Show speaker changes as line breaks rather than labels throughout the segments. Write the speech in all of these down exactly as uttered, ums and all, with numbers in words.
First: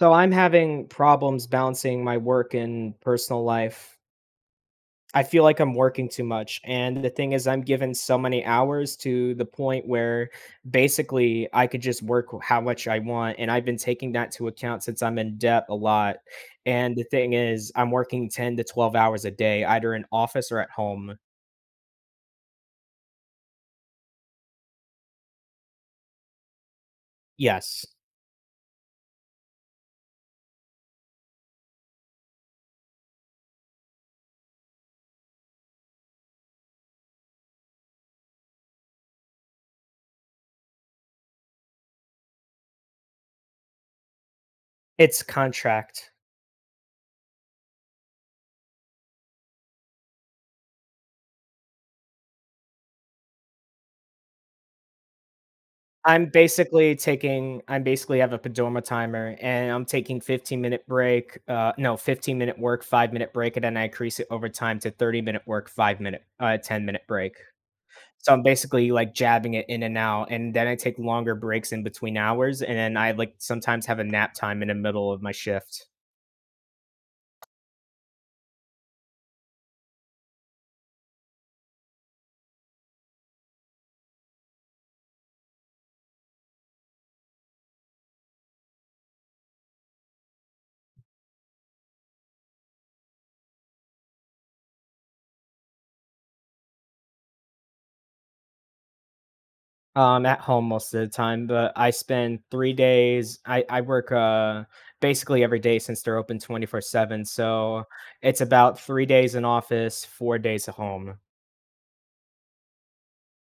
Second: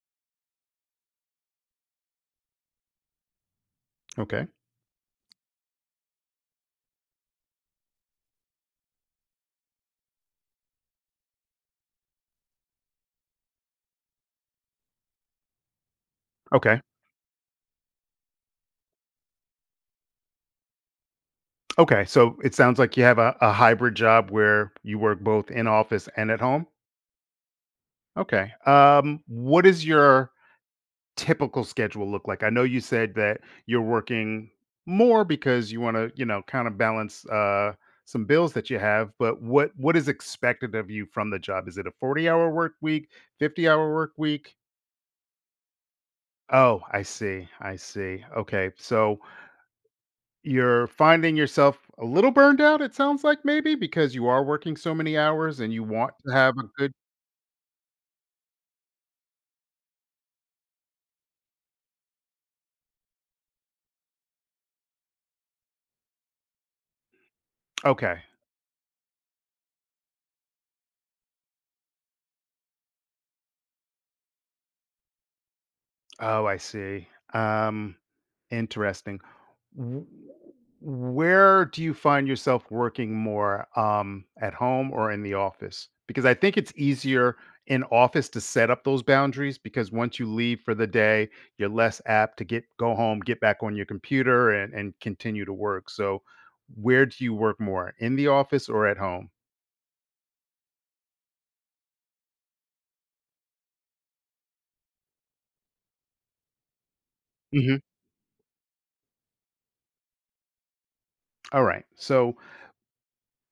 So I'm having problems balancing my work and personal life.
Okay.
I feel like I'm working too much. And the thing is, I'm given so many hours to the point where basically I could just work how much I want. And I've been taking that to account since I'm in debt a lot.
Okay.
And the thing is, I'm working ten to twelve hours a day, either in office or at home.
Okay. So it sounds like you have a, a hybrid job where you work both in office and at home.
Yes,
Okay. Um, what does your typical schedule look like? I know you said that you're working more because you want to, you know, kind of balance uh, some bills that you have. But what what is expected of you from the job? Is it a forty hour work week, fifty hour work week?
it's contract.
Oh, I see. I see. Okay. So you're finding yourself a little burned out, it sounds like maybe because you are working so many hours and you want
I'm
to have a good.
basically taking I'm basically have a Padoma timer, and I'm taking fifteen-minute break, uh, no, fifteen-minute work, five-minute break, and then I increase it over time to thirty-minute work, five-minute uh, ten-minute break.
Okay.
So I'm basically, like, jabbing it in and out, and then I take longer breaks in between hours, and then I, like, sometimes have a nap time in the middle of my shift.
Oh, I see. Um, interesting. W- Where do you find yourself working more, um, at home or in the office? Because I think it's easier in office to set up those boundaries because once you leave for the day, you're less apt to get go home, get back on your computer and, and continue to work. So where do you work more? In the office or at home?
Um, at home most of the time, but I spend three days I I work, uh, basically every day since they're open twenty-four seven,
Mhm.
so it's about three days in office, four days at home.
All right. So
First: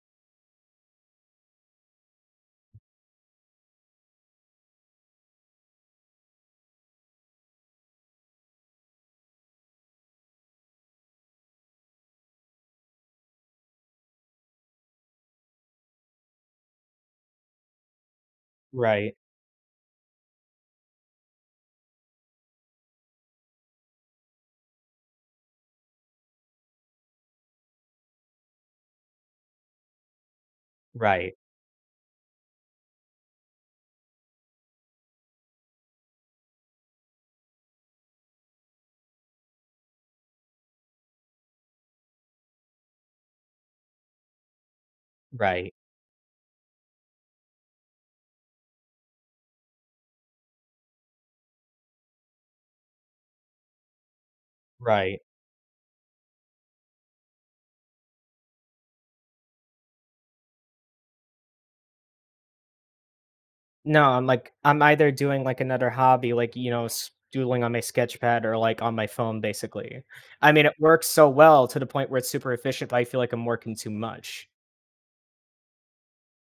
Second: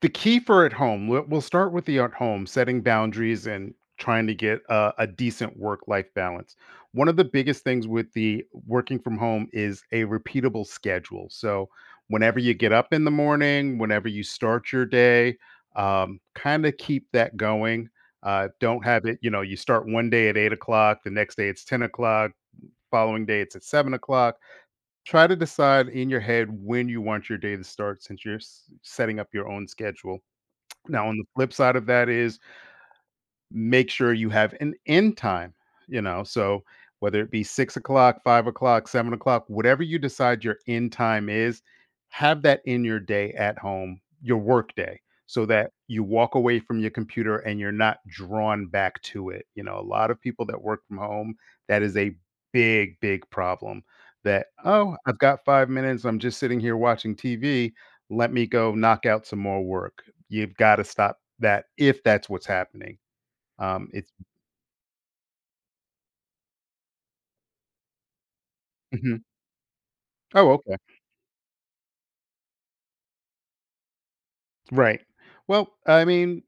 the key for at home, we'll, we'll start with the at home, setting boundaries and trying to get a, a decent work life balance. One of the biggest things with the working from home is a repeatable schedule. So whenever you get up in the morning, whenever you start your day, um, kind of keep that going. Uh, don't have
Right,
it you know You start one day at eight o'clock, the next day it's ten o'clock, following day it's at seven o'clock. Try to decide in your head when you want your day to start, since you're s- setting up your own schedule. Now, on the
right,
flip side of that is, make sure you have an end time, you know? So whether it be six o'clock, five o'clock, seven o'clock, whatever you decide your end time is, have that in your day at home, your work day, so that
right,
you walk away from your computer and you're not drawn back to it. You know, a lot of people that work from home, that is a big, big problem. That, oh, I've
right.
got five minutes. I'm just sitting here watching T V. Let me go knock out some more work. You've got to stop that if that's what's happening. Um,
No,
it's
I'm, like I'm either doing, like, another hobby, like, you know, s- doodling on my sketch pad or, like, on my
Mhm.
phone, basically.
Oh,
I mean, it
okay.
works so well to the point where it's super efficient, but I feel like I'm working too much.
Right. Well, I mean,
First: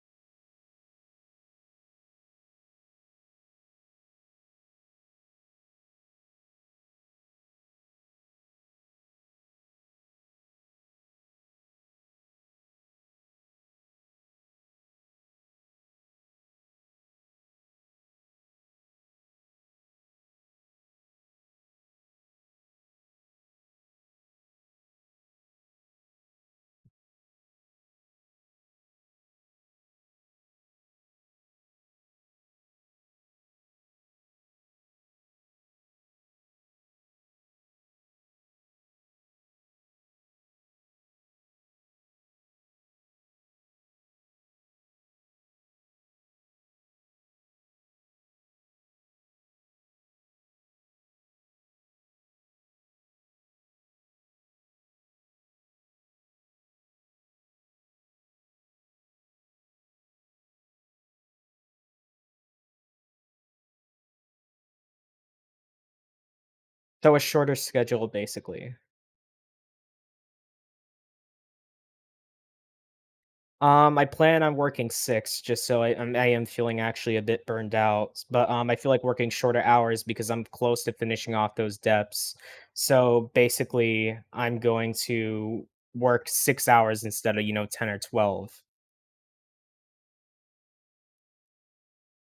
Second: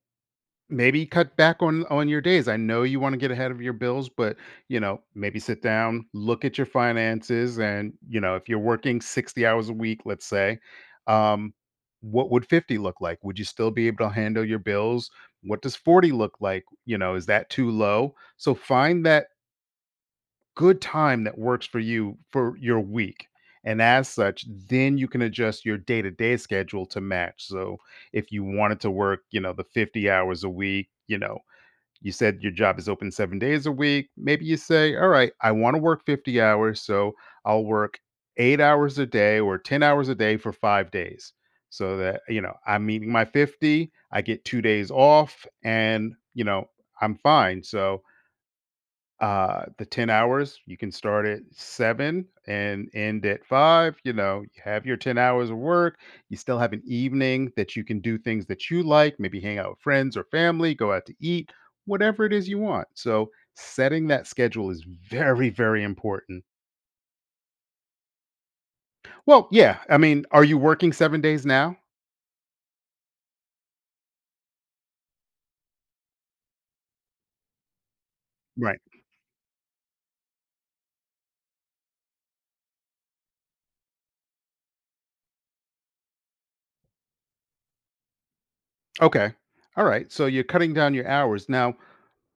maybe cut back on on your days. I know you want to get ahead of your bills, but, you know, maybe sit down, look at your finances, and, you know, if you're working sixty hours a week, let's say, um, what would fifty look like? Would you still be able to handle your bills? What does forty look like? You know, is that too low? So find that good time that works for you for your week. And as such, then you can adjust your day to day schedule to match. So if you wanted to work, you know, the fifty hours a week, you know, you said your job is open seven days a week. Maybe you say, all right, I want to work fifty hours. So I'll work eight hours a day or ten hours a day for five days so that, you know, I'm meeting my fifty, I get two days off, and, you know, I'm fine. So, uh, the ten hours, you can start at seven and end at five. You know, you have your ten hours of work, you still have an evening that you can do things that you like, maybe hang out with friends or family, go out to eat, whatever it is you want. So, setting that schedule is very, very important.
So a shorter schedule, basically.
Well, yeah, I mean, are you working seven days now?
Um, I plan on working six just so I I'm I am feeling actually a bit burned out, but, um, I
Right.
feel like working shorter hours because I'm close to finishing off those depths. So, basically, I'm going to work six hours instead of, you know, ten or twelve.
Okay. All right. So you're cutting down your hours. Now,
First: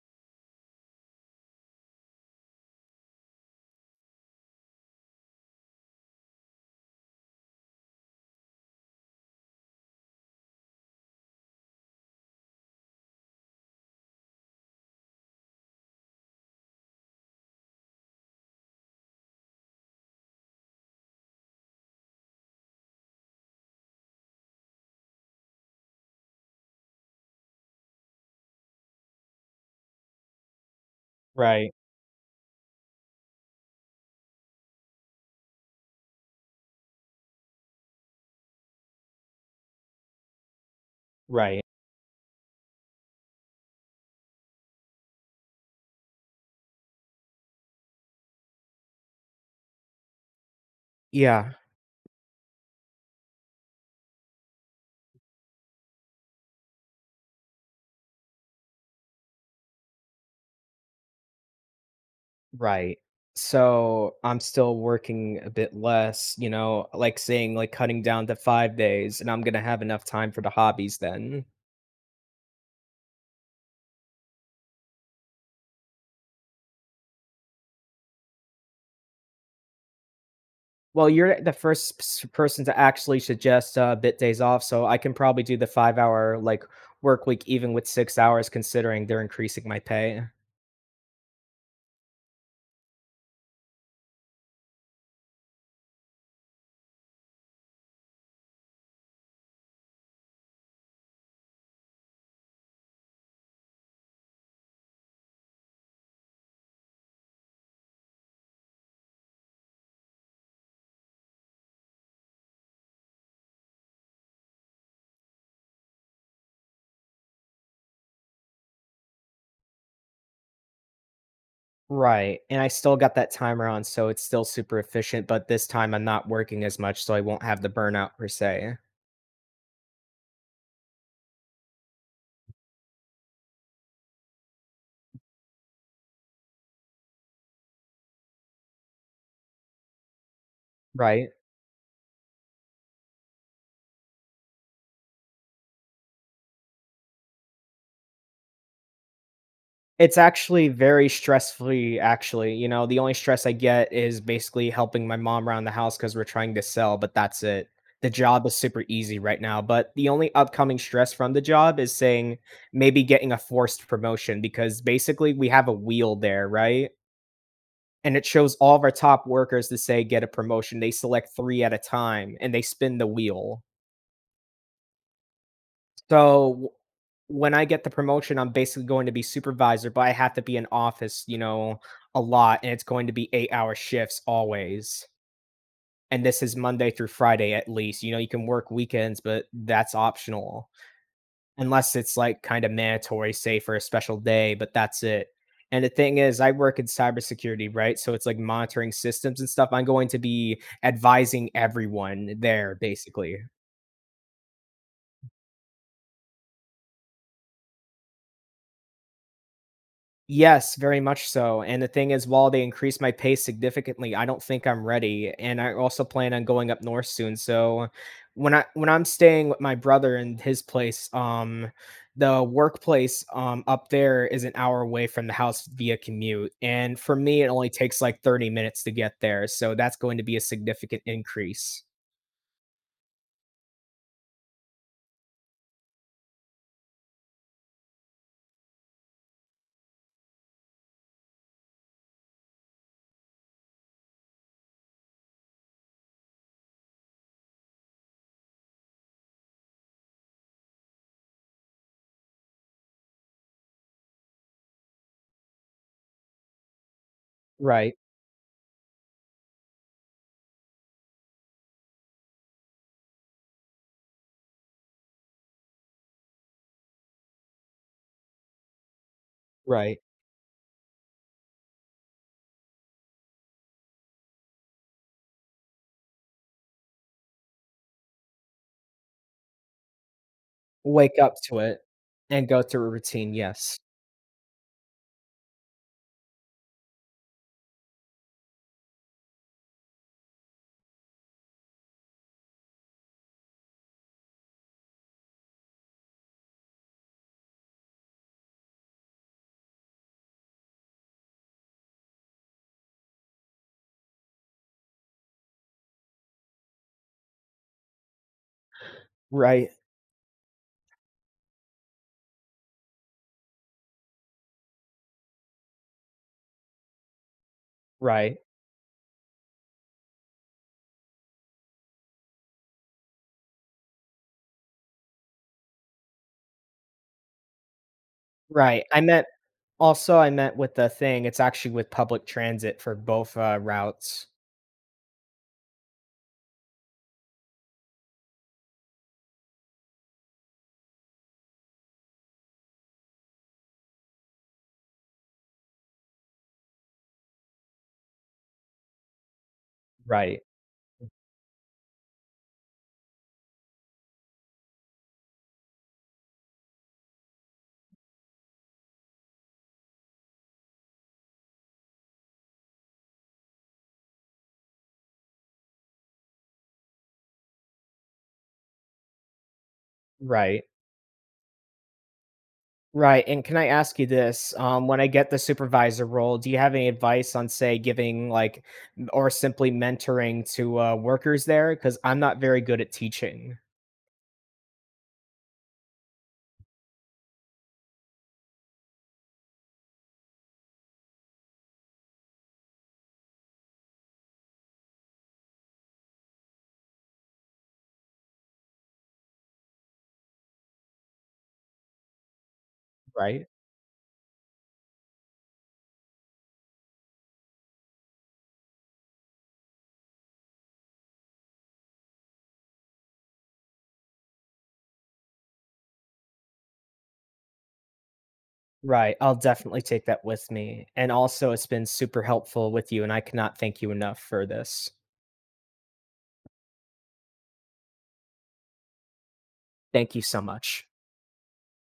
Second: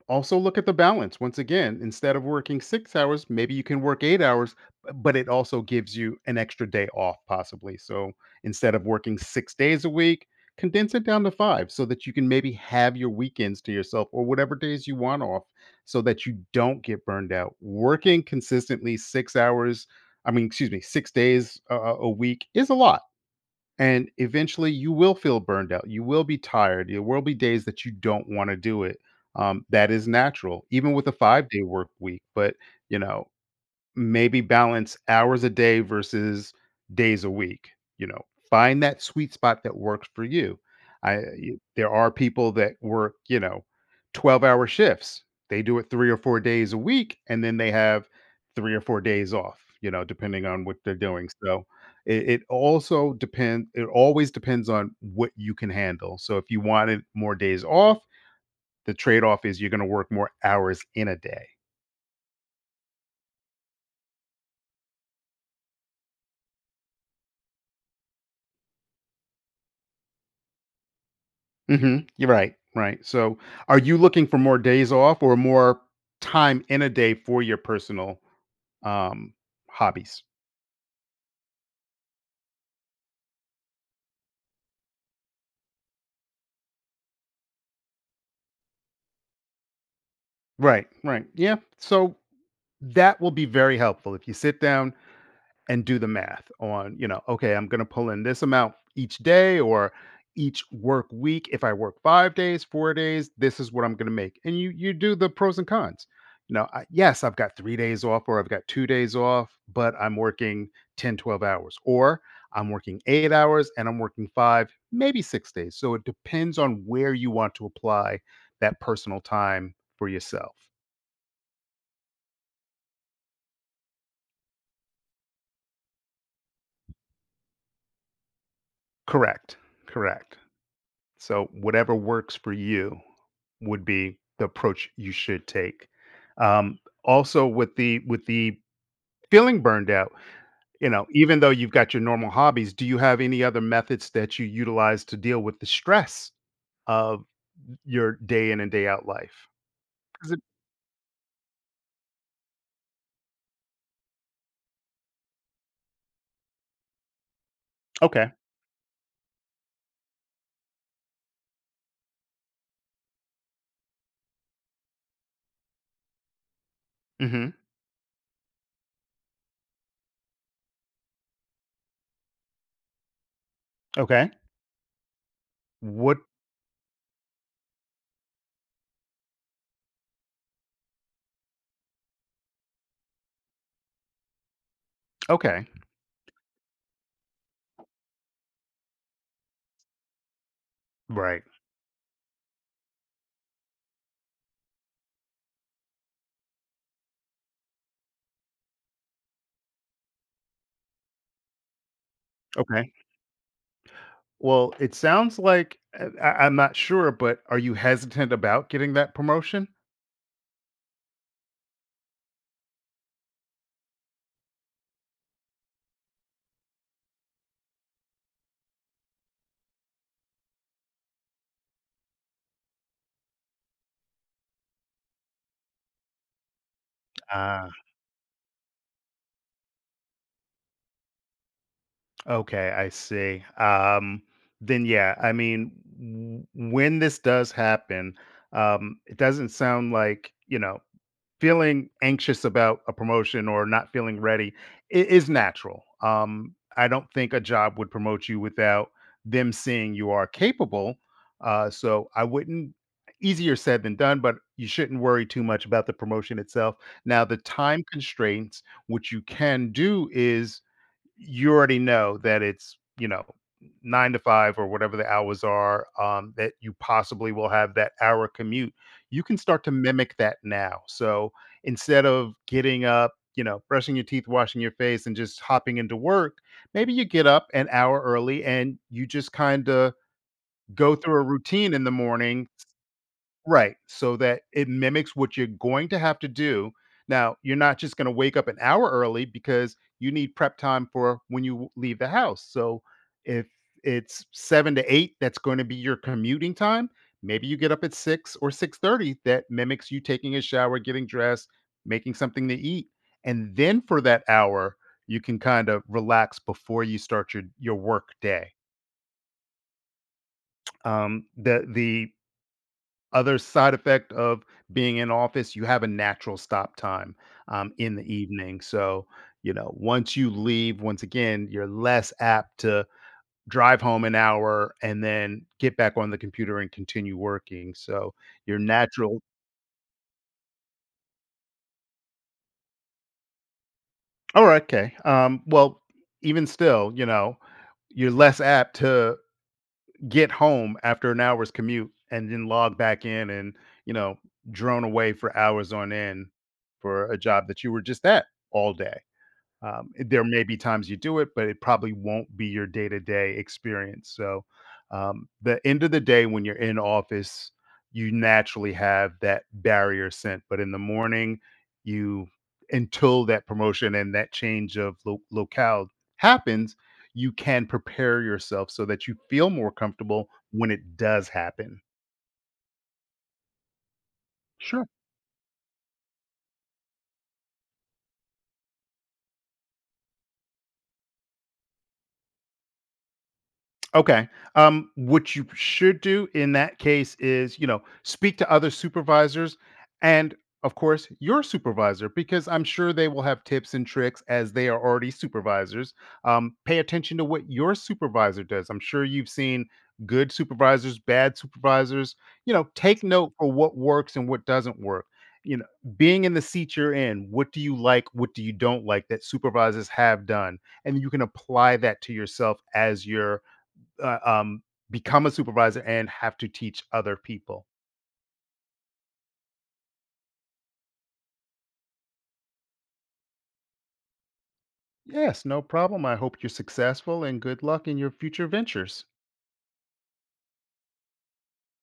also, look at the balance. Once again, instead of working six hours, maybe you can work eight hours, b- but it also gives you an extra day off, possibly. So instead of working six days a week, condense it down to five so that you can maybe have your weekends to yourself or whatever days you want off so that you don't get burned out. Working consistently six hours, I mean, excuse me, six days uh, a a week is a lot. And eventually you will feel burned out. You will be tired. There will be days that you don't want to do it. Um, that is natural, even with a five day
Right,
work week. But, you know, Maybe balance hours a day versus days a week, you know? Find that sweet spot that works for you. I uh, y
right.
There are people that work, you know, twelve-hour shifts. They do it three or four days a week, and then they have three or four days off, you know, depending on what they're doing,
Yeah,
so it it also depends. It always depends on what you can handle, so if you wanted more days off, the trade-off is you're gonna work more hours in a day.
right. So, I'm still working a bit less, you know, like saying, like, cutting down to five days, and I'm gonna have enough time for the hobbies then.
Mhm. You're right, right. So, are you looking for more days off or more time in a day for your personal, um, hobbies?
Well, you're the first s- person to actually suggest uh, bit days off, so I can probably do the five hour like work week even with six hours, considering they're increasing my pay.
Right, right. Yeah, so that will be very helpful if you sit down and do the math on, you know, okay, I'm going to pull in this amount each day or each work week. If I work five days, four days, this is what I'm going to make. And you you do the pros and cons. You know, I, yes, I've got three days off or I've got two days off, but I'm working ten twelve hours or I'm working eight hours and I'm working five, maybe six days. So it depends on where you want to apply that personal time for yourself.
Right, and I still got that timer on, so it's still super efficient. But this time I'm not working as much, so I won't have the burnout per se.
Correct. Correct. So whatever works for you would be the approach you should take. Um, also, with the with the feeling burned out, you know,
Right.
even though you've got your normal hobbies, do you have any other methods that you utilize to deal with the stress of your day in and day out life?
It's
'Cause it-
actually very stress-free, actually, you know, the only stress I get is basically helping my mom around the house because 'cause we're trying to sell, but that's it. The
okay.
job is super easy right now, but the only upcoming stress from the job is saying maybe getting a forced promotion because basically we have a wheel there, right?
Hmm.
And it shows all of our top workers to say, "Get a promotion." They select three at a time, and they spin the wheel.
Okay. What?
So, w when I get the promotion, I'm basically going to be supervisor, but I have to be in office, you know, a lot, and it's going to be eight-hour shifts always,
Okay.
and this is Monday through Friday at least, you know, you can work weekends, but that's optional,
Right.
unless it's, like, kinda mandatory, say, for a special day, but that's it, and the thing is, I work in cybersecurity, right? So, it's, like, monitoring systems and stuff, I'm going to be advising everyone there,
Okay.
basically.
Well, it sounds like I, I- I'm not sure, but are you hesitant about getting that promotion?
Yes, very much so, and the thing is, while they increase my pace significantly, I don't think I'm ready, and I also plan on going up north soon, so when I when I'm staying with my brother in his place, um, the workplace, um, up there is an hour away from the house via commute, and for me, it only takes, like, thirty minutes to get there, so that's going to be a significant increase.
Okay, I see. Um, then yeah, I mean, w- when this does happen, um, it doesn't sound like you know feeling anxious about a promotion or not feeling ready i- is natural. Um, I don't think a job would promote you without them seeing you are capable. Uh, so I wouldn't. Easier said than done, but you shouldn't worry too much about the promotion itself. Now, the time
Right,
constraints, what you can do is you already know that it's, you know, nine to five or whatever the hours are, um, that you possibly will have that hour commute. You can start to
right.
mimic that now. So instead of getting up, you know, brushing your teeth, washing your face, and just hopping into work, maybe you get up an hour early and you just kind of go through
Wake
a
up to
routine
it
in the
and
morning.
go through a routine,
Right,
yes.
so that it mimics what you're going to have to do. Now, you're not just gonna wake up an hour early because you need prep time for when you leave the house, so if it's seven to eight, that's gonna be your commuting time, maybe you get up at six or six thirty, that mimics you taking a shower, getting dressed, making something to eat, and then for that hour, you can kind of relax before you start your your work day.
Right,
Um, the the other side effect of being in office, you have a natural stop time, um, in the
right,
evening. So, you know, once you leave, once again, you're less apt to drive home an hour and then get back on the computer and continue working, so your
right. I
natural.
meant Also, I meant with the thing, it's actually with public transit for both, uh, routes.
Oh, okay. Um, well, even still, you know, you're less apt to get home after an hour's commute and then log back in and, you know, drone away for hours on end for a job that you were just at all day. Um, there may
Right,
be times you do it, but it probably won't be your day to day experience. So, um, the end of the day, when you're in office, you naturally have that barrier sent. But in the morning, you, until that promotion and that change of lo- locale happens, you can prepare yourself so that you feel more comfortable
right.
when it does happen.
Right, and can I ask you this?
Sure.
Um, when I get the supervisor role, do you have any advice on, say, giving, like, m or simply mentoring to, uh, workers there? Because 'Cause I'm not very good at teaching.
Okay. Um, what you should do in that case is, you know, speak to other supervisors and, of course, your supervisor, because I'm sure they will have tips and tricks as they are already supervisors. Um, pay attention to what your supervisor does. I'm sure you've seen good supervisors, bad supervisors. You know, take note
Right.
for what works and what doesn't work. You know, being in the seat you're in, what do you like? What do you don't like that supervisors have done? And you can apply that to yourself as your uh, um, become a supervisor and have to teach other people.
Right, I'll definitely take that with me, and also, it's been super helpful with you, and I cannot thank you enough for this.
Yes, no problem. I hope you're successful and good luck in your future ventures.
Thank you so much.